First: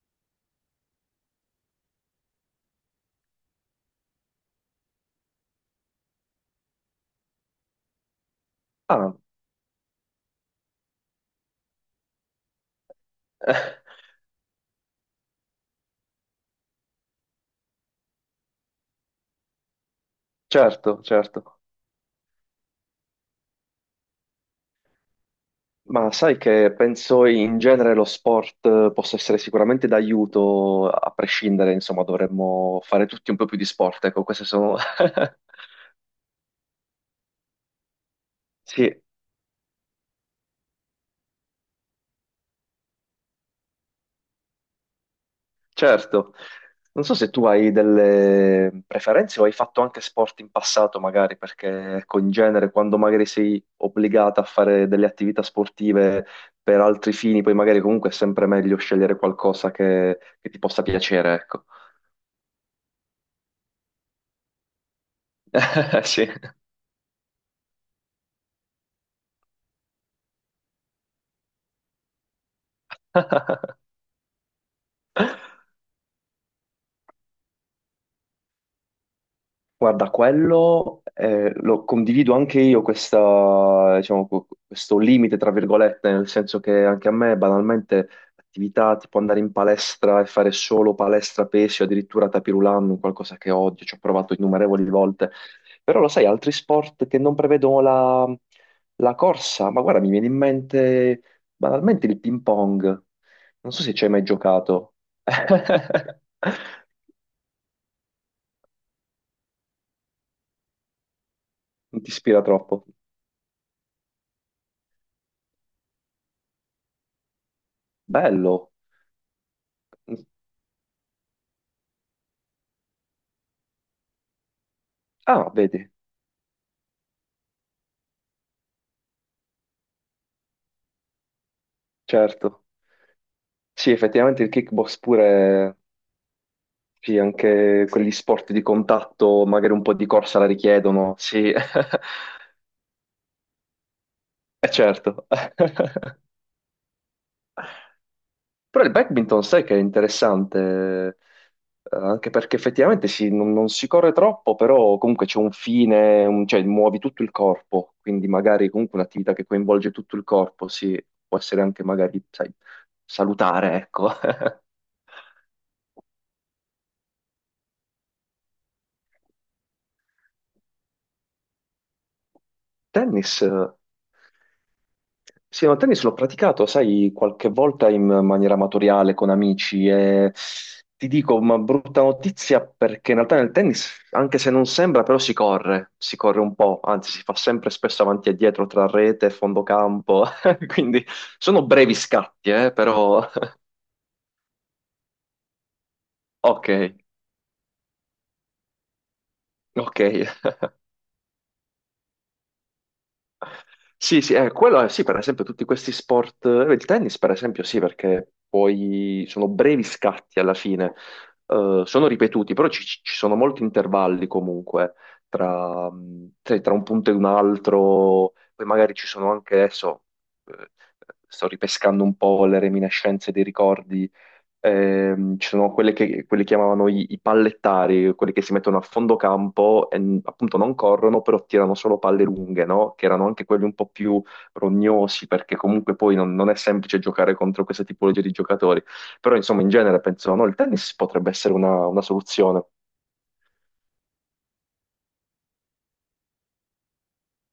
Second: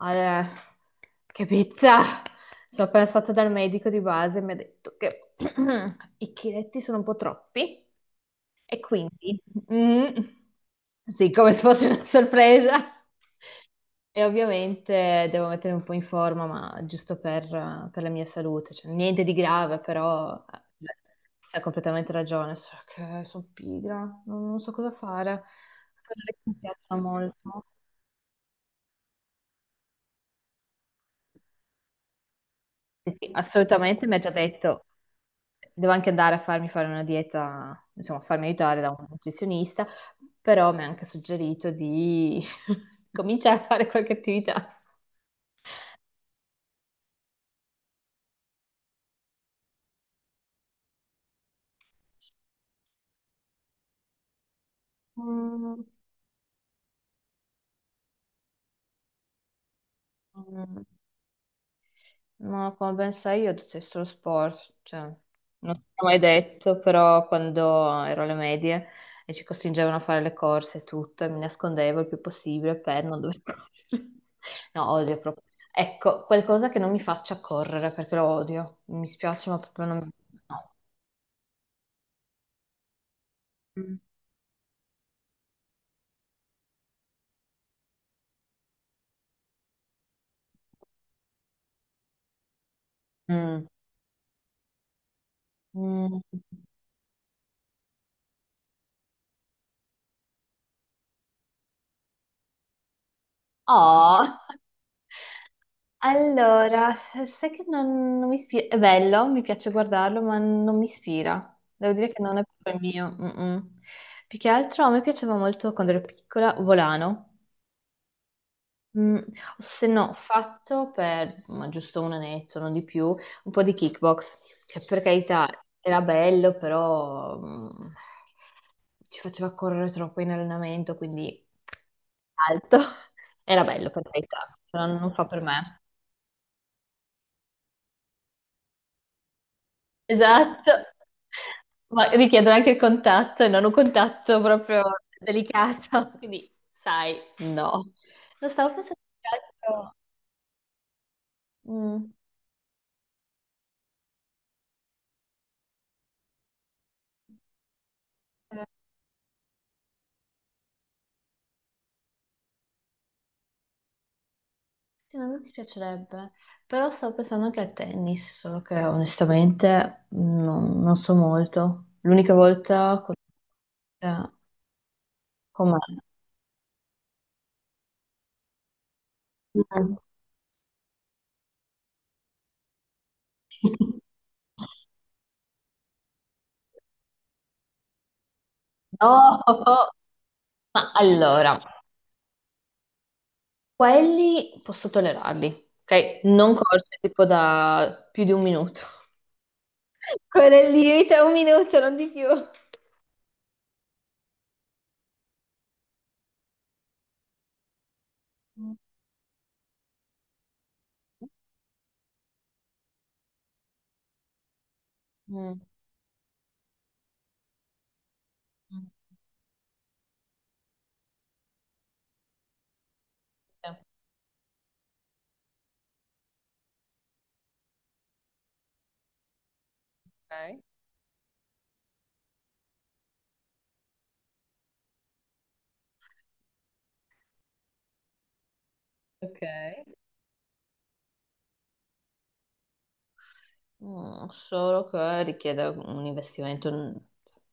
Eh, che pizza! Sono appena stata dal medico di base e mi ha detto che i chiletti sono un po' troppi e Ah, quindi, mm, sì, come se fosse una sorpresa. eh, E ovviamente devo mettere un po' in forma, ma giusto per la mia salute, cioè, niente di grave, però certo, certo. hai completamente ragione, solo che sono pigra, non so cosa fare. Ma Però sai mi che piacciono penso in molto. genere lo sport possa essere sicuramente d'aiuto, a prescindere, insomma, dovremmo fare Sì, sì, tutti un po' più di sport, assolutamente, mi ha ecco, già queste sono. detto, devo anche andare a farmi fare una dieta, insomma, a farmi aiutare da Sì, un nutrizionista, però mi ha anche suggerito di cominciare a fare qualche attività. certo. Non so se tu hai delle preferenze o hai fatto anche sport in passato, magari, perché, ecco, in genere, quando magari sei obbligata a fare delle attività Mm. sportive per altri fini, poi magari comunque è sempre meglio scegliere qualcosa che ti possa Mm. piacere, ecco. Ma come ben sai io detesto lo sport, cioè, non ti ho mai Sì. detto, però quando ero alle medie e ci costringevano a fare le corse e tutto, e mi nascondevo il più possibile per non dover correre. No, odio proprio. Ecco, qualcosa che non mi faccia correre, perché lo odio. Mi spiace, ma proprio non mi... Guarda, No. quello lo condivido anche io, questa, diciamo, questo limite, tra virgolette, nel senso che anche a me banalmente attività tipo andare in palestra e fare solo palestra pesce, addirittura tapirulan, qualcosa che Mm. odio, ci ho provato innumerevoli volte. Però lo Mm. sai, Mm. altri sport che non prevedono la corsa, ma guarda, mi viene in mente banalmente il ping pong. Non so se ci hai mai Oh! giocato. Allora, sai che non mi ispira, è bello, mi piace guardarlo, ma non mi ispira. Devo Non ti dire che non ispira è proprio il troppo. mio. Mm-mm. Più che altro a me piaceva molto quando ero piccola, volano. Bello. Mm, o se no, ho fatto per ma giusto un annetto, non di più, un po' di kickbox, che per carità Ah, vedi, era bello, però ci faceva correre troppo in allenamento, quindi certo. alto. Era bello Sì, per effettivamente il carità, però kickbox non fa per pure, me. sì, anche quegli sport di contatto, magari un po' di corsa la Esatto, richiedono, sì, è ma richiedono anche il contatto e non un contatto proprio certo. delicato, quindi sai, no. Non stavo Però il pensando che badminton sai che è altro... interessante, Mm, anche perché effettivamente sì, non si corre troppo, però comunque c'è un fine, cioè muovi tutto il corpo, quindi eh, magari comunque un'attività che coinvolge tutto il corpo, sì, può essere anche magari, sai, salutare, ecco. sì, non mi dispiacerebbe, però stavo pensando anche a tennis, solo che onestamente non so molto. L'unica volta con... Tennis, eh, sì, no, com'è? tennis l'ho praticato, sai, qualche volta in maniera amatoriale con amici Mm. e ti dico una brutta notizia perché in realtà nel tennis, anche se non sembra, però si corre un po', anzi si fa sempre spesso avanti e dietro tra No, rete e oh, fondo oh, campo, ma quindi allora, sono brevi scatti, però quelli posso tollerarli, ok? Non ok, corse tipo da più di un minuto. ok. Quello è il limite, un minuto, non di più. Sì, sì, quello è, sì, per esempio tutti questi sport, il tennis per esempio sì, perché Mm. poi sono brevi scatti alla fine, sono ripetuti, però ci sono molti intervalli comunque Mm. tra un punto e un altro, poi magari ci sono anche adesso, eh, sto ripescando un po' le reminiscenze dei Sì. ricordi. Ci sono quelle che quelli chiamavano i pallettari, quelli che si mettono a fondo campo e appunto Ok. non corrono, però tirano solo palle lunghe, no? Che erano anche quelli un po' più rognosi, perché comunque poi non è semplice giocare contro questa tipologia di giocatori. Però Ok. insomma, in genere penso, no, il tennis potrebbe essere una soluzione. Mm, solo che richiede un investimento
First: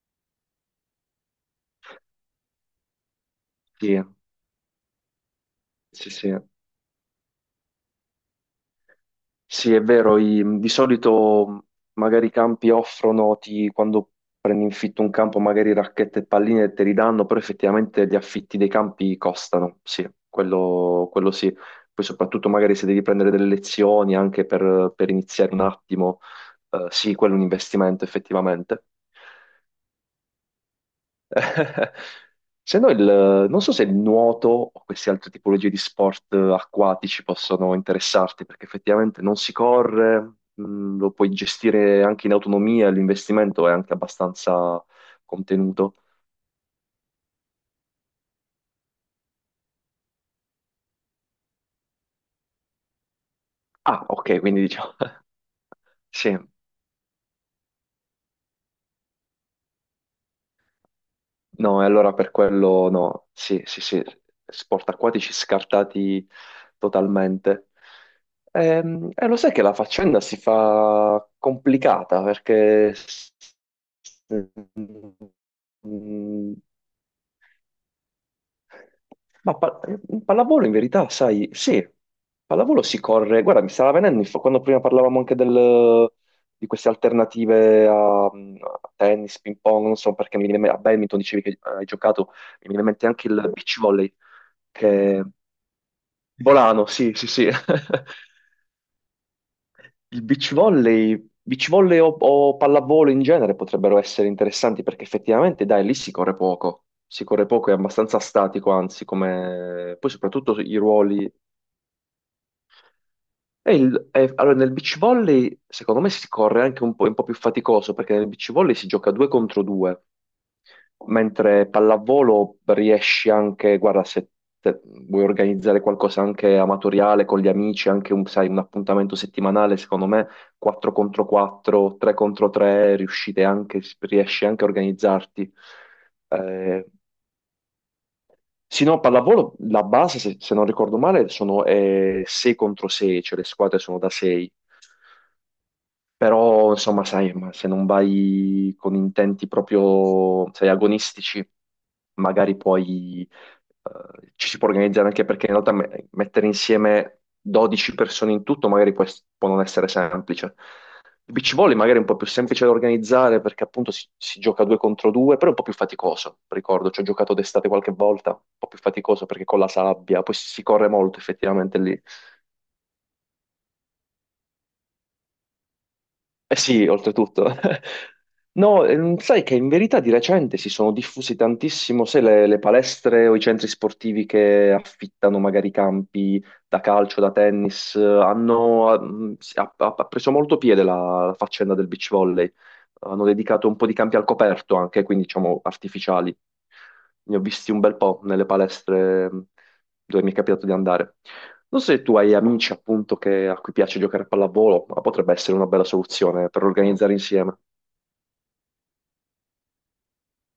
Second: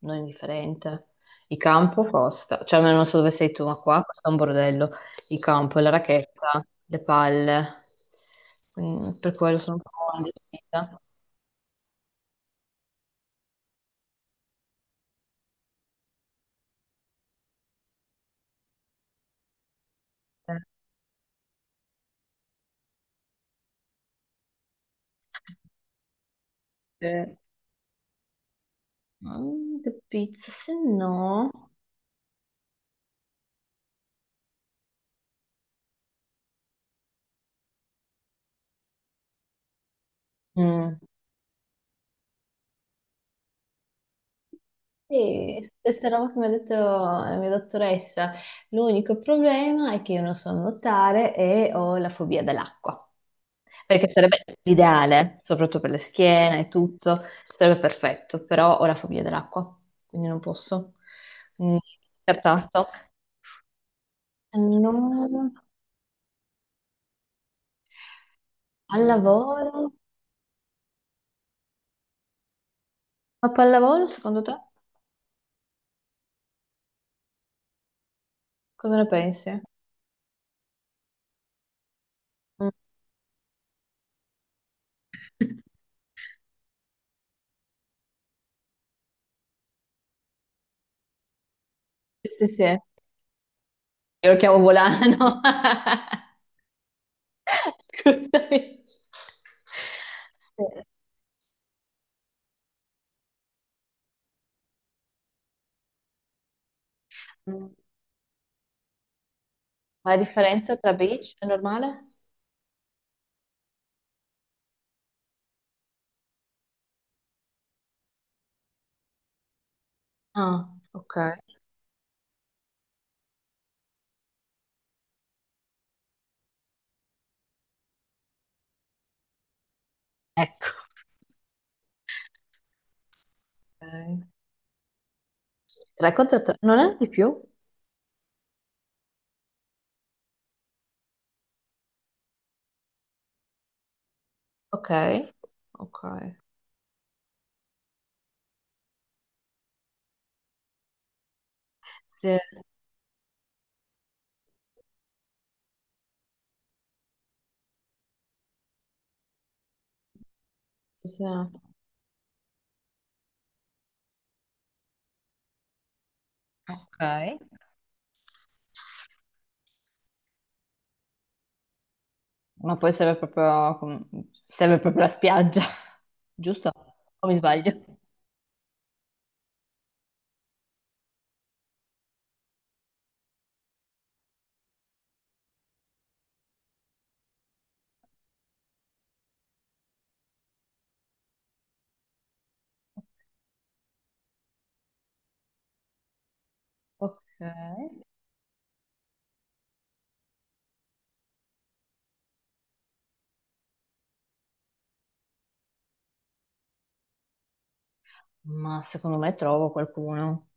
non indifferente. Il campo costa, cioè almeno non so dove sei tu, ma qua Sì, costa un bordello. Il campo, la sì, sì. racchetta, le palle. Mm, per quello Sì, sono è un po' vero, di indecisa. solito magari i campi offrono, quando prendi in fitto un campo, magari racchette e palline te li danno, però effettivamente gli affitti dei campi costano, sì, Eh. quello sì. Poi soprattutto magari se devi prendere delle lezioni anche per iniziare un attimo, sì, quello Sì. è un investimento effettivamente. Mm, capito, se no... Se no, non so se il nuoto o queste altre tipologie di sport acquatici possono interessarti, perché effettivamente non si corre, Mm. Lo puoi gestire anche in autonomia, l'investimento è anche abbastanza Sì, contenuto. stessa roba che mi ha detto la mia dottoressa. L'unico problema è che io non so nuotare e ho la fobia dell'acqua, Ah, perché ok, sarebbe quindi diciamo, l'ideale, soprattutto per le sì. schiene e tutto, sarebbe perfetto, però ho la fobia dell'acqua, quindi non posso. Quindi, No, e allora per scartato. quello no, sì, sì, sì, sport acquatici No, scartati totalmente. al Lo sai che la lavoro. faccenda si fa complicata perché Ma s- pallavolo, secondo te? Cosa ne ma pensi? Pallavolo in verità, sai, sì, Mm. pallavolo si corre. Guarda, mi stava venendo, quando prima parlavamo anche di queste alternative a tennis, ping pong, non so perché mi viene a badminton dicevi che hai giocato, Sì, sì, mi sì. viene in mente anche il beach volley. Io lo chiamo Che... volano. Volano, sì, sì, sì. Scusami. Il beach Sì. volley, beach volley o pallavolo in genere potrebbero essere interessanti perché effettivamente, dai, lì si corre poco. Si corre poco, è abbastanza statico, anzi, come. Poi Ma la soprattutto differenza i tra ruoli. beach e normale? E allora, nel beach volley, secondo me, si corre anche un po', è un po' più faticoso perché nel beach volley si gioca due contro due. Ah, ok. Mentre pallavolo riesci anche, guarda, se vuoi organizzare qualcosa anche amatoriale con gli amici, anche un, sai, un appuntamento settimanale, secondo me Ecco. 4 contro 4, 3 contro 3, riuscite anche, Ok. riesci anche a organizzarti. Tre contro tre. Non Eh, è di più? sì, no, pallavolo, la base, se non ricordo male, sono 6 contro 6, cioè le squadre sono da 6. Ok. Ok. Però, insomma, sai, ma se non vai con intenti proprio, sai, agonistici, Sì. magari poi ci si può organizzare anche perché in realtà mettere insieme 12 persone in tutto magari può non essere semplice. Sì, sì. Il beach volley magari è un po' più semplice da organizzare perché appunto si gioca due contro due, però è un po' più faticoso, ricordo, Ok. ci ho giocato d'estate qualche volta, un po' più faticoso perché con la sabbia, poi si corre molto effettivamente lì. Ma poi serve proprio, serve proprio la spiaggia, Eh giusto? sì, O mi oltretutto. sbaglio? No, sai che in verità di recente si sono diffusi tantissimo, sai, le palestre o i centri sportivi che affittano magari campi da calcio, da tennis, hanno, mm, si- ha, ha- ha preso molto piede la faccenda del beach volley, hanno dedicato un po' di campi al coperto anche, quindi diciamo artificiali. Ok. Ne ho visti un bel po' nelle palestre dove mi è capitato di andare. Non so se tu hai amici appunto a cui piace giocare a pallavolo, ma potrebbe essere una bella soluzione per organizzare insieme. Ma secondo me trovo qualcuno,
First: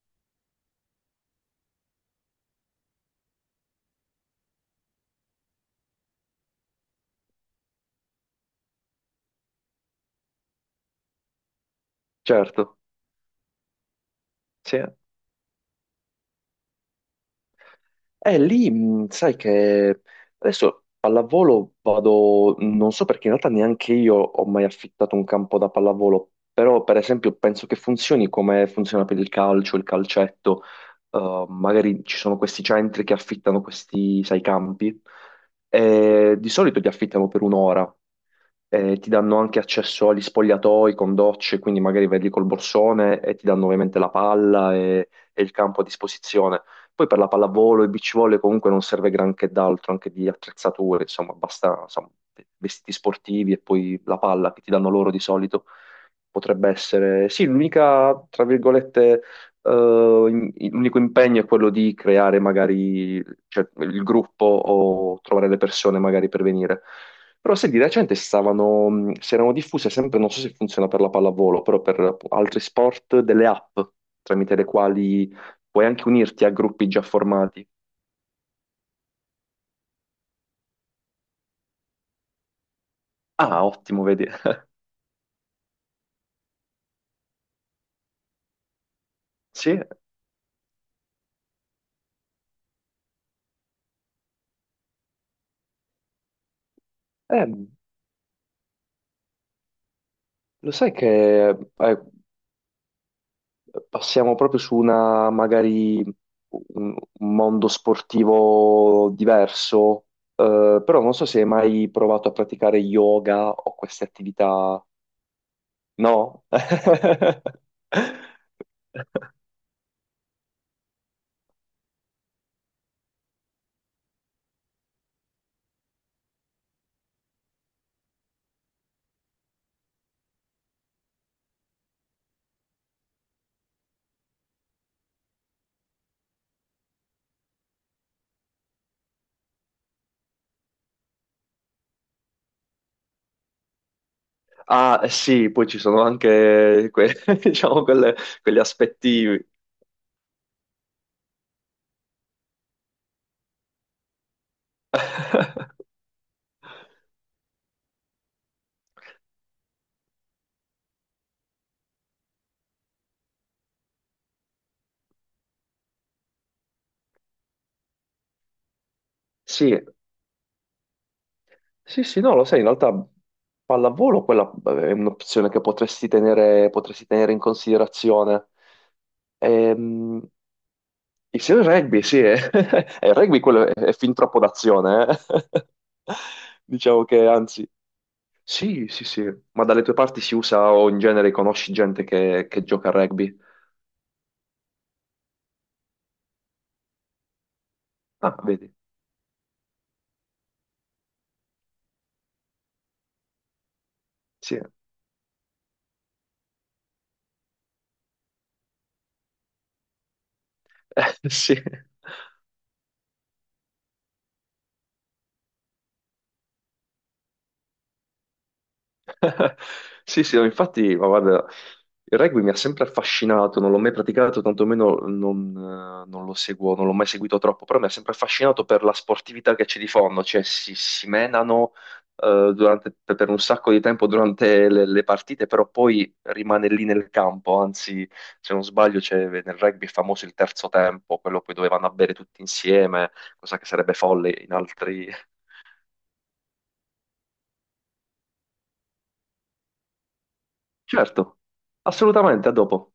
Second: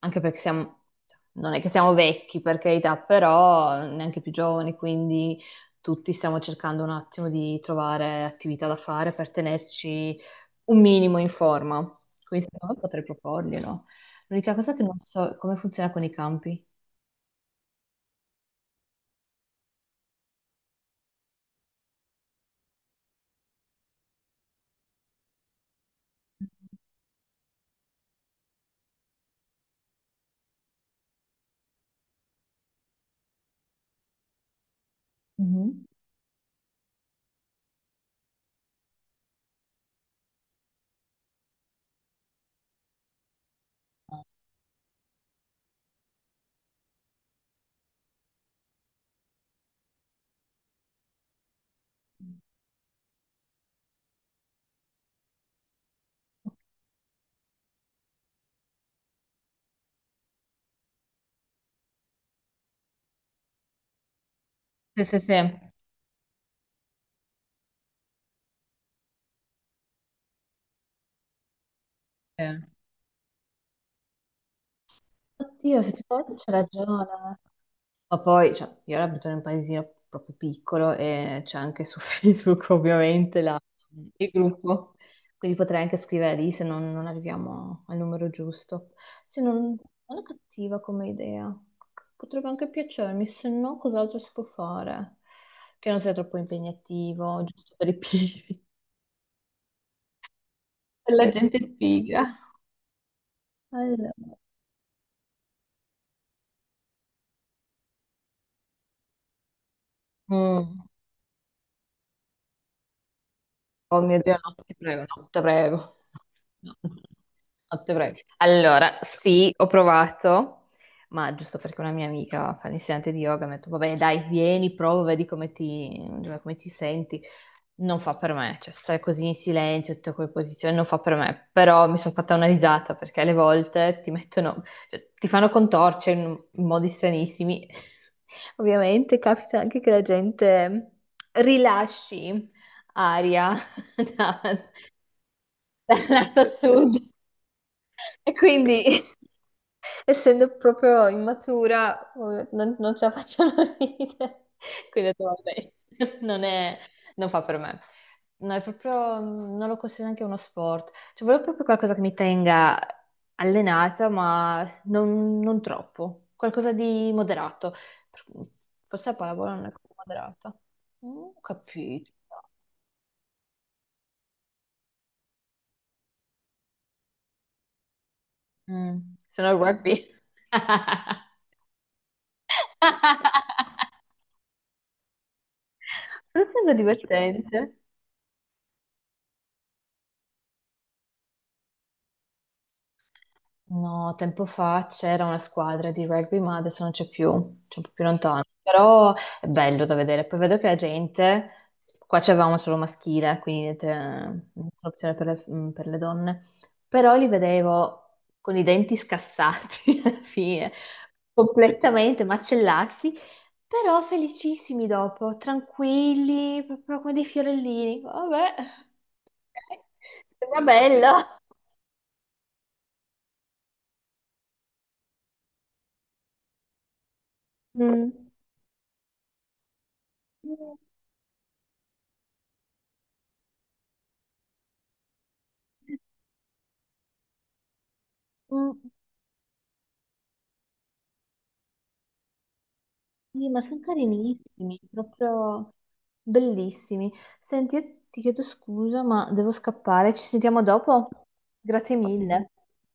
anche perché siamo, cioè, non è che siamo vecchi per carità, però neanche più giovani, quindi tutti stiamo cercando un attimo di trovare attività da fare per tenerci un minimo in forma. Quindi secondo Certo, me potrei proporglielo. L'unica cosa sì. che non so è come funziona con i campi. Lì, sai che adesso pallavolo vado, non so perché in realtà neanche io ho mai affittato un campo da pallavolo, però per esempio penso che funzioni come funziona per il calcio, il calcetto. Magari ci sono questi centri che affittano questi, sai, campi, Mhm. e di solito li affittano per un'ora, e ti danno anche accesso agli spogliatoi con docce, quindi magari vedi col borsone e ti danno ovviamente la palla e il campo a disposizione. Poi per la pallavolo e beach volley comunque non serve granché d'altro, anche di attrezzature, insomma, basta insomma, vestiti sportivi e poi la palla che ti danno loro di solito. Potrebbe essere, sì, l'unica, tra virgolette, eh, l'unico impegno è quello di creare magari, cioè, il gruppo Sì, sì, o trovare le sì. persone magari per venire. Però se di recente stavano, si erano diffuse sempre, non so se funziona per la pallavolo, però per Sì. altri sport, delle app tramite le quali Oddio, puoi anche effettivamente unirti c'è a gruppi già ragione. formati. Ma poi, cioè, io ora abito in un paesino proprio piccolo e c'è anche su Facebook ovviamente Ah, ottimo, vedi. il gruppo, quindi potrei anche scrivere lì se non arriviamo al numero giusto. Se non, Sì, non è cattiva come idea, potrebbe anche piacermi, se no cos'altro si può fare? Che non sia troppo impegnativo, eh, giusto per i pigri, lo sai per la che gente eh, pigra. Allora, passiamo proprio su una, magari, un mondo sportivo diverso, mm. però non so se hai mai provato a praticare yoga o Oh queste mio Dio, no, ti attività. prego, no, te prego. No? No, no, te prego. Allora, sì, ho provato, ma giusto perché una mia amica fa l'insegnante di yoga, mi ha detto, va bene, dai, vieni, prova, vedi come ti senti. Non fa per me, cioè stare così in silenzio, tutte quelle posizioni, non fa per me. Però mi sono fatta una risata perché alle volte ti mettono, cioè, ti fanno contorcere in modi stranissimi. Ovviamente capita anche che la gente rilasci aria da- Ah, sì, poi ci sono dal lato anche sud diciamo, e quegli quindi aspetti. essendo proprio immatura non ce la facciano ridere. Quindi ho detto, vabbè, non è, non fa per me. No, è proprio, non lo considero neanche uno sport. Cioè, volevo proprio qualcosa che mi tenga allenata, ma non troppo. Qualcosa di moderato. Per- forse la pallavolo non è Sì. così moderata. Non ho Sì, capito. sì, no, lo sai, in realtà pallavolo quella è un'opzione che potresti tenere in considerazione. Mm, sono il rugby. Ehm, Insieme al rugby, sì, è, il rugby quello è, è fin troppo d'azione, eh. Non sembra Diciamo che divertente. anzi, sì, sì, sì, ma dalle tue parti si usa o in genere conosci gente che gioca a rugby? No, tempo fa c'era una squadra di rugby, ma adesso non c'è più, c'è un po' più Ah, lontano. vedi, Però è bello da vedere. Poi vedo che la gente, qua c'avevamo solo maschile, quindi te- non sì, c'è opzione per le, mm, per le donne. Però li vedevo con i denti scassati alla fine, sì. completamente macellati, però felicissimi dopo, tranquilli, proprio come dei fiorellini. Vabbè, ok, Sì, sì, no, sembra infatti, ma bello. guarda, il rugby mi ha sempre affascinato, non l'ho mai praticato, tantomeno non lo seguo, non l'ho mai seguito troppo, però mi ha Mm. sempre affascinato per la sportività che c'è di fondo, cioè si menano per un sacco di tempo durante le partite, però poi rimane lì nel campo, anzi, se non Mm, sbaglio, nel rugby è famoso il terzo tempo, quello poi dove vanno a bere tutti insieme, sì, cosa ma che sono sarebbe folle in carinissimi, altri. proprio bellissimi. Senti, io ti chiedo scusa, ma devo scappare. Ci sentiamo dopo? Certo, Grazie assolutamente, mille. a dopo.